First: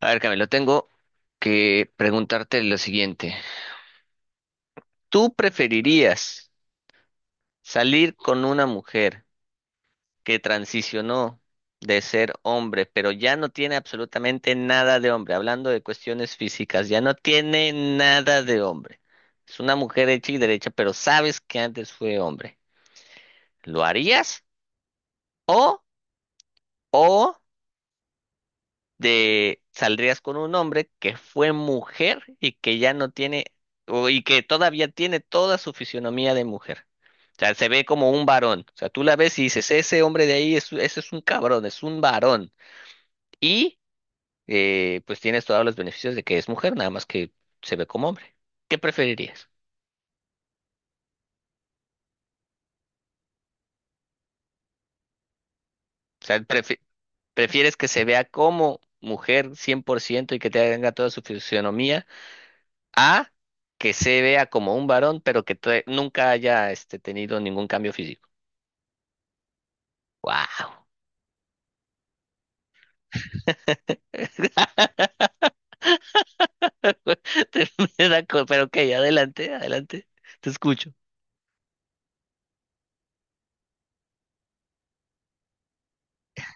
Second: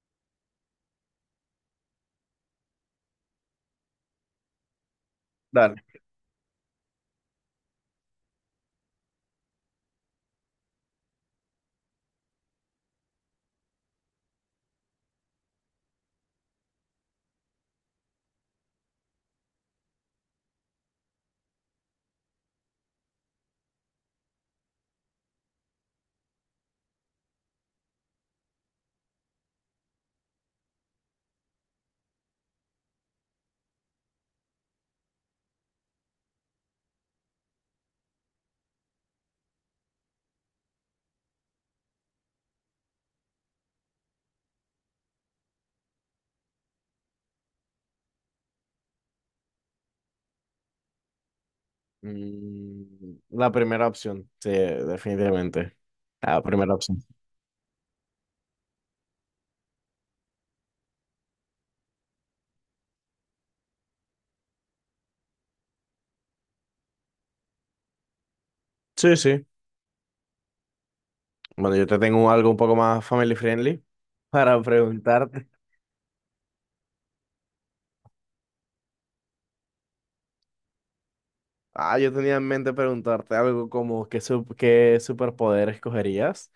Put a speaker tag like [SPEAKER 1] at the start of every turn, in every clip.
[SPEAKER 1] A ver, Camilo, tengo que preguntarte lo siguiente. ¿Tú
[SPEAKER 2] Dale.
[SPEAKER 1] preferirías salir con una mujer que transicionó de ser hombre, pero ya no tiene absolutamente nada de hombre? Hablando de cuestiones físicas, ya no tiene nada de hombre. Es una mujer hecha y derecha, pero sabes que antes fue hombre. ¿Lo harías? ¿O, o de saldrías con un hombre que fue mujer y que ya no tiene, y que todavía tiene toda su fisionomía de mujer. O sea, se ve como un varón. O sea, tú la ves y dices, ese hombre de ahí, ese es un cabrón, es un varón. Y pues tienes todos los beneficios de que es mujer, nada más que se ve como hombre. ¿Qué preferirías?
[SPEAKER 2] La primera opción, sí, definitivamente.
[SPEAKER 1] O sea,
[SPEAKER 2] La primera opción.
[SPEAKER 1] ¿prefieres que se vea como mujer 100% y que te haga toda su fisionomía? A, que se vea como un varón, pero que todavía nunca haya tenido ningún cambio físico.
[SPEAKER 2] Sí, sí.
[SPEAKER 1] ¡Wow!
[SPEAKER 2] Bueno, yo te tengo algo un poco más family friendly para preguntarte.
[SPEAKER 1] Pero ok, adelante, adelante. Te escucho.
[SPEAKER 2] Ah, yo tenía en mente preguntarte algo como qué superpoder escogerías?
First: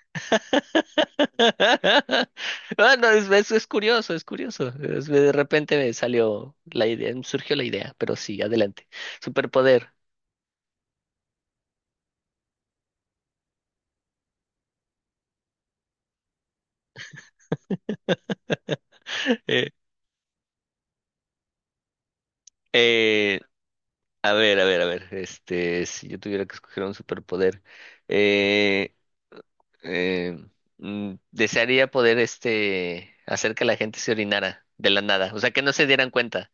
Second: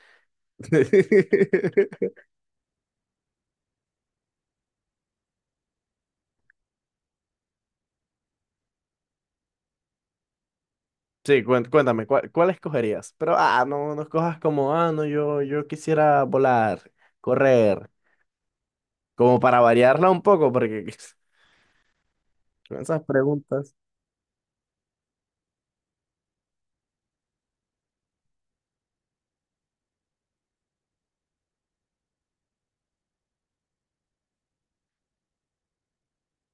[SPEAKER 1] Bueno, eso es curioso, es curioso. De repente me salió la idea, me surgió la idea, pero sí, adelante. Superpoder.
[SPEAKER 2] Sí, cuéntame, cuál escogerías? Pero, ah, no, no escojas como, ah, no, yo quisiera volar, correr, como para
[SPEAKER 1] Eh,
[SPEAKER 2] variarla un poco, porque con esas
[SPEAKER 1] eh,
[SPEAKER 2] preguntas,
[SPEAKER 1] a ver, a ver, a ver. Este, si yo tuviera que escoger un superpoder. eh, eh, desearía poder hacer que la gente se orinara de la nada, o sea, que no se dieran cuenta,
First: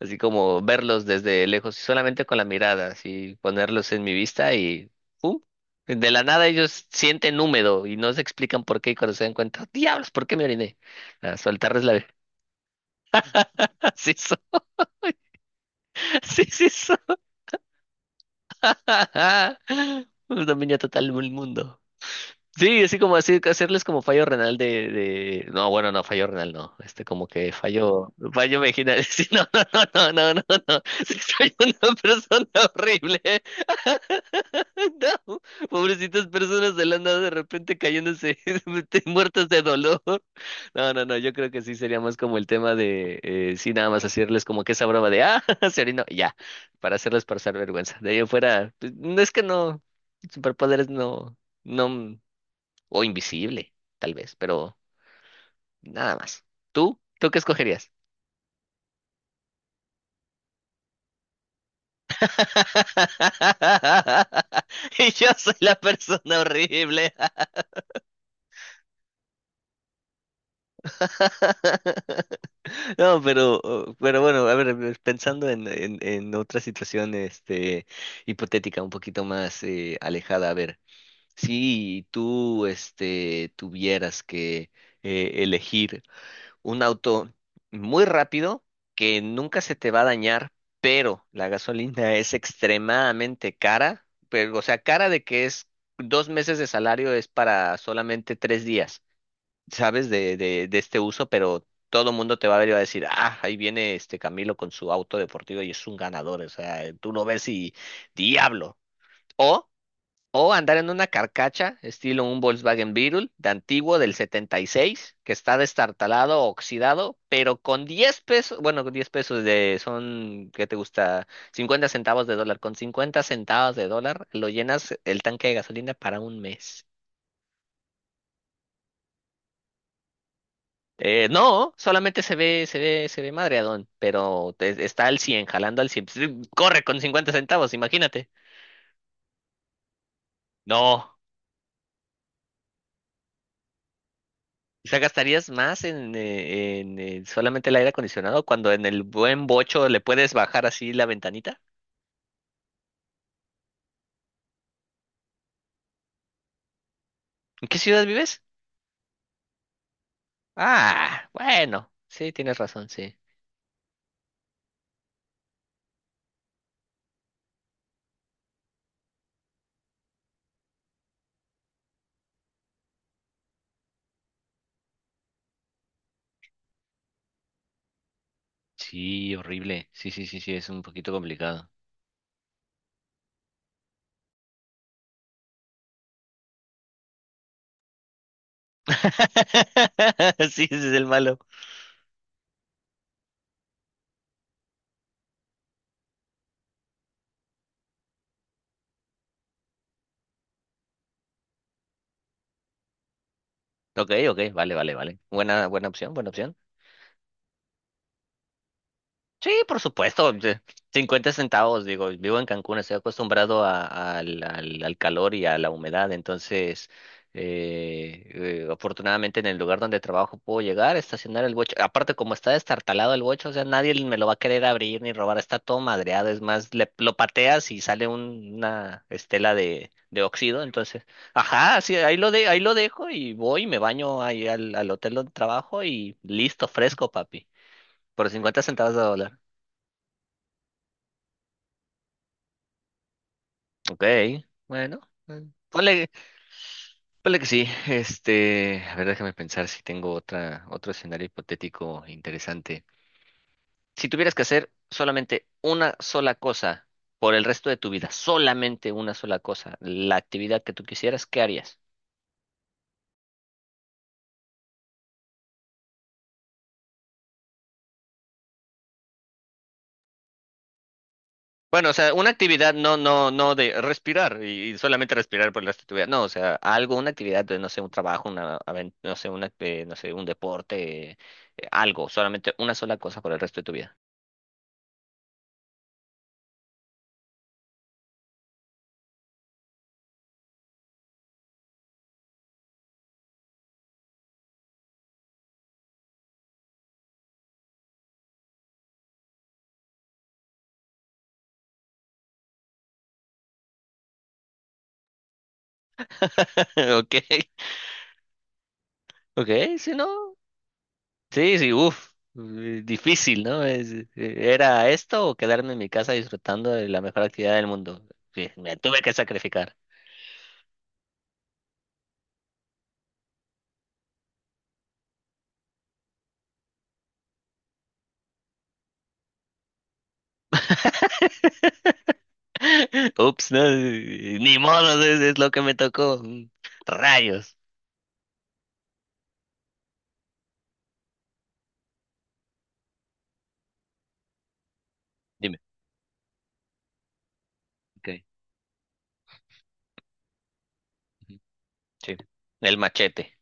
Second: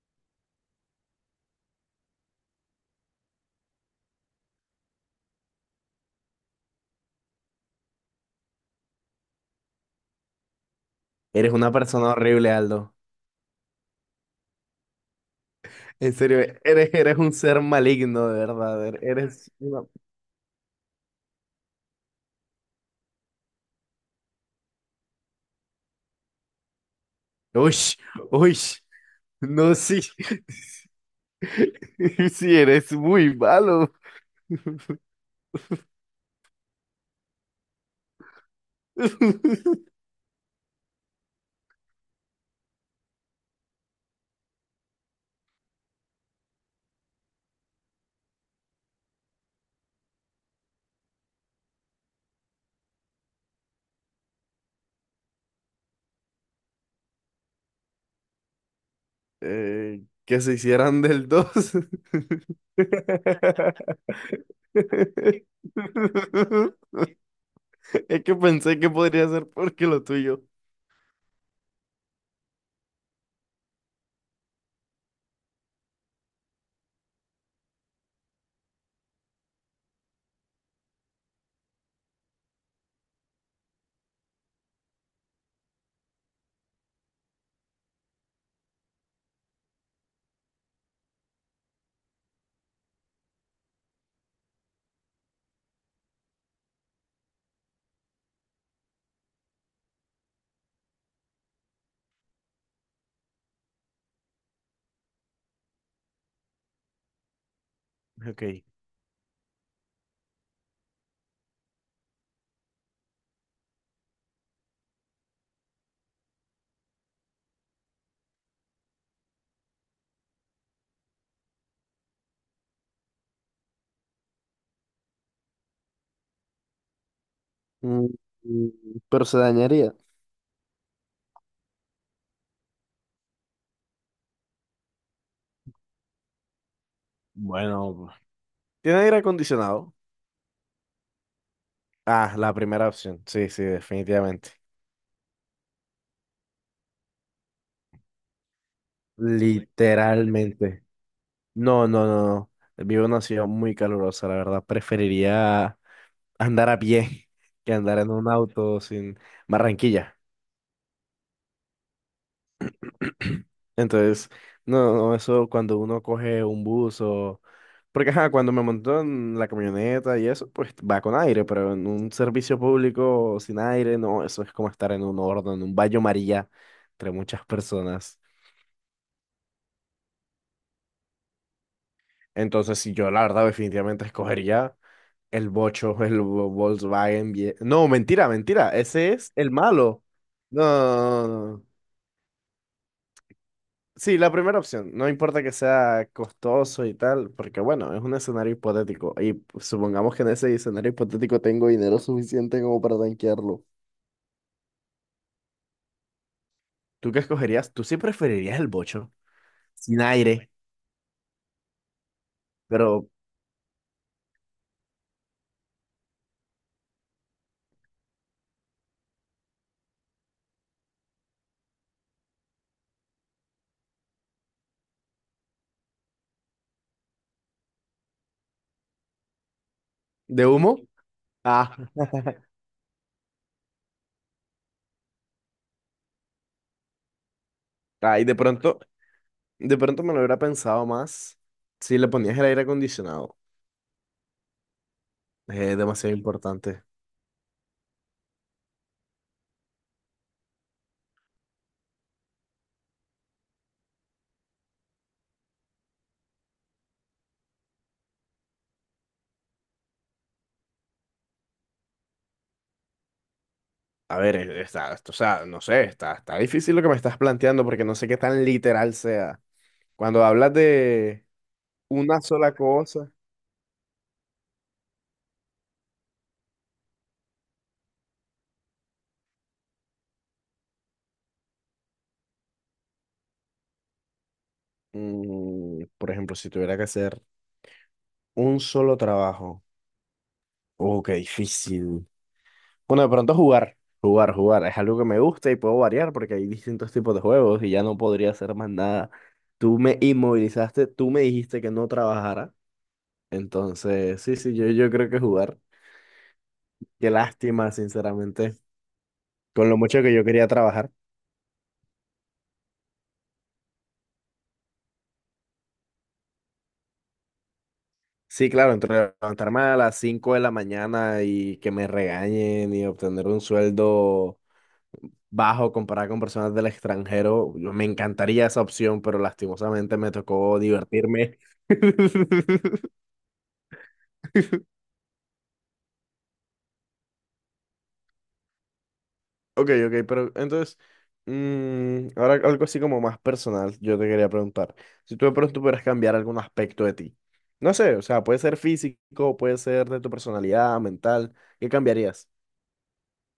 [SPEAKER 1] así como verlos desde lejos, solamente con la mirada, así ponerlos en mi vista y ¡pum! De la nada ellos sienten húmedo y no se explican por qué y cuando se dan cuenta, diablos, ¿por qué me oriné? A
[SPEAKER 2] eres una
[SPEAKER 1] soltarles la...
[SPEAKER 2] persona horrible, Aldo.
[SPEAKER 1] Así es,
[SPEAKER 2] En serio,
[SPEAKER 1] así es eso.
[SPEAKER 2] eres un ser maligno, de verdad. Eres una...
[SPEAKER 1] Un dominio total del mundo. Sí, así como así, hacerles como fallo renal. No, bueno, no, fallo renal no. Este, como que
[SPEAKER 2] Uy,
[SPEAKER 1] fallo,
[SPEAKER 2] uy,
[SPEAKER 1] fallo vaginal. Sí, no, no,
[SPEAKER 2] no, sí.
[SPEAKER 1] no, no, no, no, no. Sí, soy una persona
[SPEAKER 2] Sí, eres
[SPEAKER 1] horrible.
[SPEAKER 2] muy malo.
[SPEAKER 1] No, pobrecitas personas de la nada de repente cayéndose, muertas de dolor. No, no, no, yo creo que sí sería más como el tema de, sí, nada más hacerles como que esa broma de, ah, se orinó, y ya, para hacerles pasar vergüenza. De ahí en fuera, pues, no es que no, superpoderes no, no. O invisible, tal vez, pero nada más. ¿Tú? ¿Tú qué escogerías?
[SPEAKER 2] Que se hicieran del dos.
[SPEAKER 1] Y yo soy la persona horrible.
[SPEAKER 2] Es que pensé que podría ser porque lo tuyo.
[SPEAKER 1] No, pero bueno, a ver, pensando en, otra situación, hipotética, un poquito más alejada, a ver, si tú, tuvieras que elegir un auto muy rápido que nunca se te va a dañar, pero la gasolina es extremadamente cara, pero, o sea, cara de que es 2 meses de salario es para solamente 3 días, ¿sabes? De este uso, pero todo mundo te va a ver y va a decir, ah, ahí viene este Camilo con su auto deportivo y es un ganador, o sea, tú lo ves y
[SPEAKER 2] Ok.
[SPEAKER 1] diablo. o o andar en una carcacha, estilo un Volkswagen Beetle de antiguo del 76, que está destartalado, oxidado, pero con 10 pesos, bueno, con 10 pesos ¿qué te gusta? 50 centavos de dólar. Con 50 centavos de dólar lo llenas el tanque de gasolina para un mes.
[SPEAKER 2] Mm, mm, Pero se dañaría.
[SPEAKER 1] No, solamente se ve madreadón, pero está al 100 jalando al cien. Pues, corre con 50 centavos,
[SPEAKER 2] Bueno,
[SPEAKER 1] imagínate.
[SPEAKER 2] ¿tiene aire acondicionado?
[SPEAKER 1] No.
[SPEAKER 2] Ah, la primera opción. Sí, sí, definitivamente.
[SPEAKER 1] O sea, ¿gastarías más en solamente el aire acondicionado cuando en el buen bocho le puedes bajar
[SPEAKER 2] Literalmente.
[SPEAKER 1] así la ventanita?
[SPEAKER 2] No, no, no, no. Vivo en una ciudad muy calurosa, la verdad. Preferiría andar a pie
[SPEAKER 1] ¿En
[SPEAKER 2] que
[SPEAKER 1] qué
[SPEAKER 2] andar
[SPEAKER 1] ciudad
[SPEAKER 2] en un
[SPEAKER 1] vives?
[SPEAKER 2] auto sin... Barranquilla.
[SPEAKER 1] Ah, bueno, sí, tienes razón, sí.
[SPEAKER 2] Entonces, no, no, eso cuando uno coge un bus o... Porque, ajá, cuando me montó en la camioneta y eso, pues va con aire, pero en un servicio público sin aire, no, eso es como estar en un horno, en un baño María, entre muchas personas.
[SPEAKER 1] Sí, horrible. Sí, sí, sí, sí, es un poquito complicado.
[SPEAKER 2] Entonces, si yo la verdad definitivamente escogería el bocho, el Volkswagen. No, mentira, mentira. Ese es el malo. No,
[SPEAKER 1] Sí, ese es el
[SPEAKER 2] no,
[SPEAKER 1] malo.
[SPEAKER 2] no, no. Sí, la primera opción. No importa que sea costoso y tal, porque bueno, es un escenario hipotético. Y pues, supongamos que en ese escenario hipotético tengo dinero suficiente como para tanquearlo.
[SPEAKER 1] Ok, ok, vale, vale, vale. Buena, buena opción, buena opción.
[SPEAKER 2] ¿Tú qué escogerías? Tú sí preferirías el bocho,
[SPEAKER 1] Sí, por
[SPEAKER 2] sin
[SPEAKER 1] supuesto,
[SPEAKER 2] aire,
[SPEAKER 1] 50 centavos, digo, vivo en Cancún, estoy
[SPEAKER 2] pero...
[SPEAKER 1] acostumbrado al calor y a la humedad, entonces, afortunadamente en el lugar donde trabajo puedo llegar, estacionar el bocho, aparte como está destartalado el bocho, o sea, nadie me lo va a querer abrir ni robar, está todo madreado, es más, lo pateas y sale una estela de
[SPEAKER 2] ¿de
[SPEAKER 1] óxido,
[SPEAKER 2] humo?
[SPEAKER 1] entonces,
[SPEAKER 2] Ah,
[SPEAKER 1] ajá, sí, ahí lo dejo y voy, me baño ahí al hotel donde trabajo y listo, fresco, papi,
[SPEAKER 2] ay,
[SPEAKER 1] por 50 centavos de dólar.
[SPEAKER 2] de pronto me lo hubiera pensado más si le ponías el aire acondicionado.
[SPEAKER 1] Ok, bueno, eh,
[SPEAKER 2] Es
[SPEAKER 1] ponle,
[SPEAKER 2] demasiado importante.
[SPEAKER 1] ponle que sí. Este, a ver, déjame pensar si tengo otro escenario hipotético interesante. Si tuvieras que hacer solamente una sola cosa por el resto de tu vida, solamente una sola cosa, la actividad que tú quisieras, ¿qué harías?
[SPEAKER 2] A ver, o sea, no sé, está difícil lo que me estás planteando porque no sé qué tan literal sea. Cuando hablas de
[SPEAKER 1] Bueno, o sea,
[SPEAKER 2] una
[SPEAKER 1] una
[SPEAKER 2] sola
[SPEAKER 1] actividad no,
[SPEAKER 2] cosa,
[SPEAKER 1] no, no de respirar y solamente respirar por el resto de tu vida. No, o sea, algo, una actividad de, no sé, un trabajo, no sé, no sé, un deporte, algo, solamente una sola cosa por el resto de tu vida.
[SPEAKER 2] mm, por ejemplo, si tuviera que hacer un solo trabajo, oh, qué difícil. Bueno, de pronto jugar, es algo que me gusta y puedo variar porque hay distintos tipos de juegos y ya no podría hacer más nada. Tú me inmovilizaste, tú me dijiste que no trabajara, entonces, sí, sí, yo creo que jugar.
[SPEAKER 1] Ok.
[SPEAKER 2] Qué lástima, sinceramente,
[SPEAKER 1] Ok,
[SPEAKER 2] con lo
[SPEAKER 1] si
[SPEAKER 2] mucho
[SPEAKER 1] no.
[SPEAKER 2] que yo quería trabajar.
[SPEAKER 1] Sí, sí, uff. Difícil, ¿no? ¿Era esto o quedarme en mi casa disfrutando de la mejor actividad del mundo? Sí,
[SPEAKER 2] Sí,
[SPEAKER 1] me
[SPEAKER 2] claro,
[SPEAKER 1] tuve que
[SPEAKER 2] entre levantarme
[SPEAKER 1] sacrificar.
[SPEAKER 2] a las 5 de la mañana y que me regañen y obtener un sueldo bajo comparado con personas del extranjero, me encantaría esa opción, pero lastimosamente me tocó divertirme.
[SPEAKER 1] Ups, no, ni modo, es lo que me tocó. Rayos.
[SPEAKER 2] Ok, ok, pero entonces, mm, ahora algo así como más personal, yo te quería preguntar, si tú de
[SPEAKER 1] Dime.
[SPEAKER 2] pronto pudieras cambiar algún aspecto de ti, no sé, o
[SPEAKER 1] Okay.
[SPEAKER 2] sea, puede ser físico, puede ser de tu personalidad, mental,
[SPEAKER 1] Ujú.
[SPEAKER 2] ¿qué
[SPEAKER 1] Sí.
[SPEAKER 2] cambiarías?
[SPEAKER 1] El machete.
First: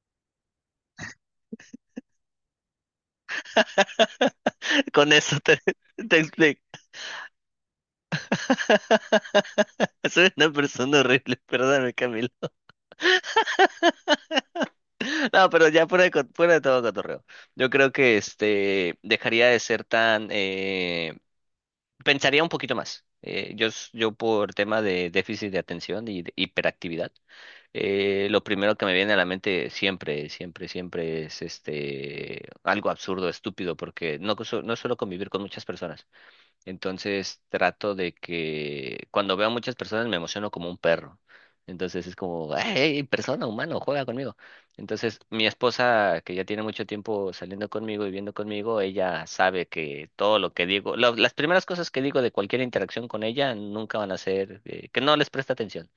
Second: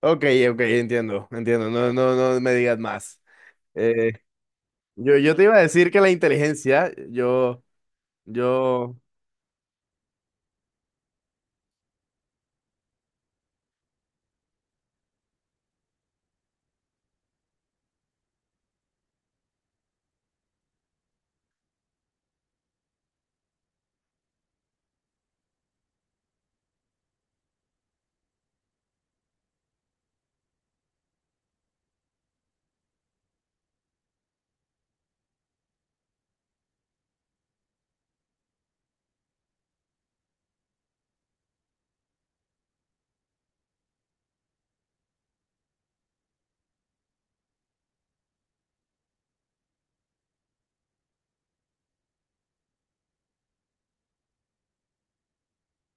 [SPEAKER 2] Ok, ok, entiendo, entiendo. No, no, no me digas más. Eh,
[SPEAKER 1] Con
[SPEAKER 2] yo
[SPEAKER 1] eso
[SPEAKER 2] te iba
[SPEAKER 1] te,
[SPEAKER 2] a decir que la
[SPEAKER 1] te explico.
[SPEAKER 2] inteligencia, yo,
[SPEAKER 1] Soy una persona horrible, perdóname, Camila. No, pero ya fuera de todo cotorreo. Yo creo que dejaría de ser tan pensaría un poquito más. Yo por tema de déficit de atención y de hiperactividad, lo primero que me viene a la mente siempre, siempre, siempre es algo absurdo, estúpido, porque no suelo convivir con muchas personas. Entonces trato de que cuando veo a muchas personas me emociono como un perro. Entonces es como, hey, persona, humano, juega conmigo. Entonces mi esposa, que ya tiene mucho tiempo saliendo conmigo y viviendo conmigo, ella sabe que todo lo que digo, las primeras cosas que digo de cualquier interacción con ella nunca van a ser, que no les presta atención.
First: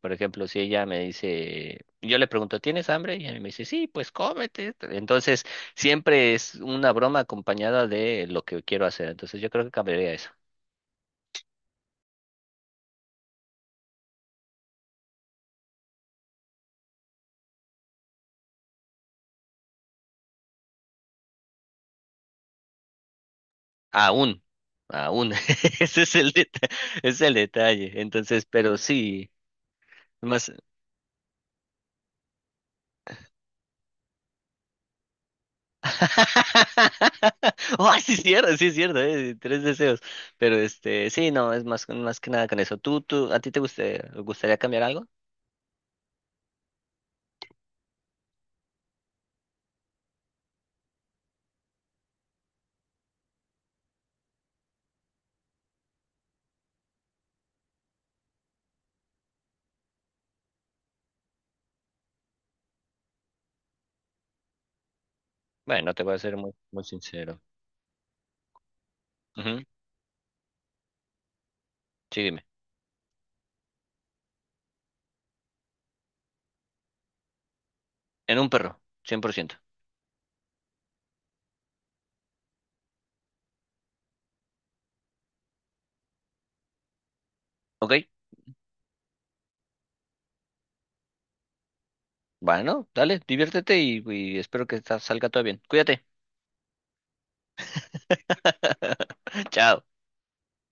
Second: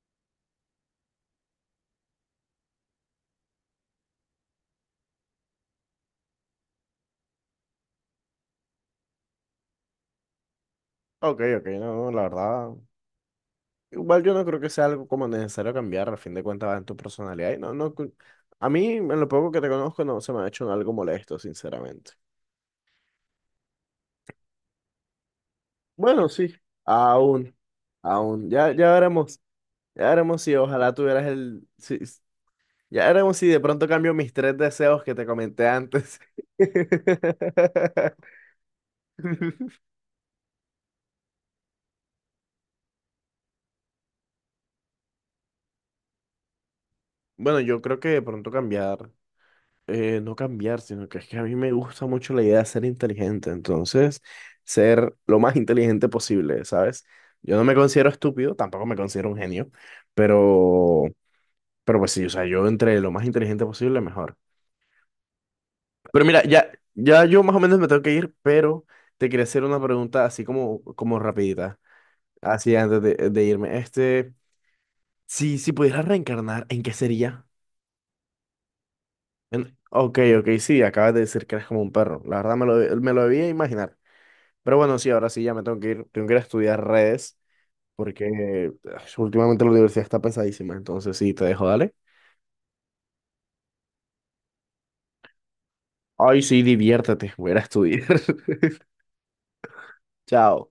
[SPEAKER 1] Por ejemplo, si ella me dice, yo le pregunto, ¿tienes hambre? Y ella me dice, sí, pues cómete. Entonces siempre es una broma acompañada de lo que quiero hacer. Entonces yo creo que cambiaría eso.
[SPEAKER 2] ok, ok, no, la verdad, igual yo no creo que sea algo como necesario cambiar, a fin de cuentas va en tu personalidad y no, a mí, en lo poco que te conozco, no se me ha hecho algo molesto, sinceramente.
[SPEAKER 1] Aún, aún. Ese es
[SPEAKER 2] Bueno,
[SPEAKER 1] el
[SPEAKER 2] sí,
[SPEAKER 1] deta- es el
[SPEAKER 2] aún,
[SPEAKER 1] detalle. Entonces,
[SPEAKER 2] aún,
[SPEAKER 1] pero sí,
[SPEAKER 2] ya veremos
[SPEAKER 1] más.
[SPEAKER 2] si ojalá tuvieras el, si, ya veremos si de pronto cambio mis tres deseos que te comenté antes.
[SPEAKER 1] Oh, sí es cierto, tres deseos. Pero sí, no, es más, más que nada con eso. ¿A ti te gustaría cambiar algo?
[SPEAKER 2] Bueno, yo creo que de pronto cambiar, no cambiar, sino que es que a mí me gusta mucho la idea de ser inteligente, entonces ser lo más inteligente posible, ¿sabes? Yo no me considero estúpido, tampoco me considero un genio, pero, pero pues sí, o sea, yo entre lo más inteligente posible, mejor.
[SPEAKER 1] Bueno, te voy a
[SPEAKER 2] Pero
[SPEAKER 1] ser
[SPEAKER 2] mira,
[SPEAKER 1] muy, muy
[SPEAKER 2] ya
[SPEAKER 1] sincero.
[SPEAKER 2] yo más o menos me tengo que ir, pero te quería
[SPEAKER 1] Ujú.
[SPEAKER 2] hacer una pregunta así como, como rapidita,
[SPEAKER 1] Sí, dime.
[SPEAKER 2] así antes de irme. Este, si pudieras reencarnar, ¿en qué sería?
[SPEAKER 1] En un perro, 100%.
[SPEAKER 2] Ok, ok, sí, acabas de decir que eres como un perro. La verdad me lo debía imaginar. Pero bueno, sí, ahora sí ya me tengo que ir a estudiar redes
[SPEAKER 1] ¿Ok?
[SPEAKER 2] porque últimamente la universidad está pesadísima. Entonces sí, te dejo, dale.
[SPEAKER 1] Bueno, dale, diviértete y espero que salga todo bien. Cuídate.
[SPEAKER 2] Ay, sí, diviértete, voy a ir a estudiar.
[SPEAKER 1] Chao.
[SPEAKER 2] Chao.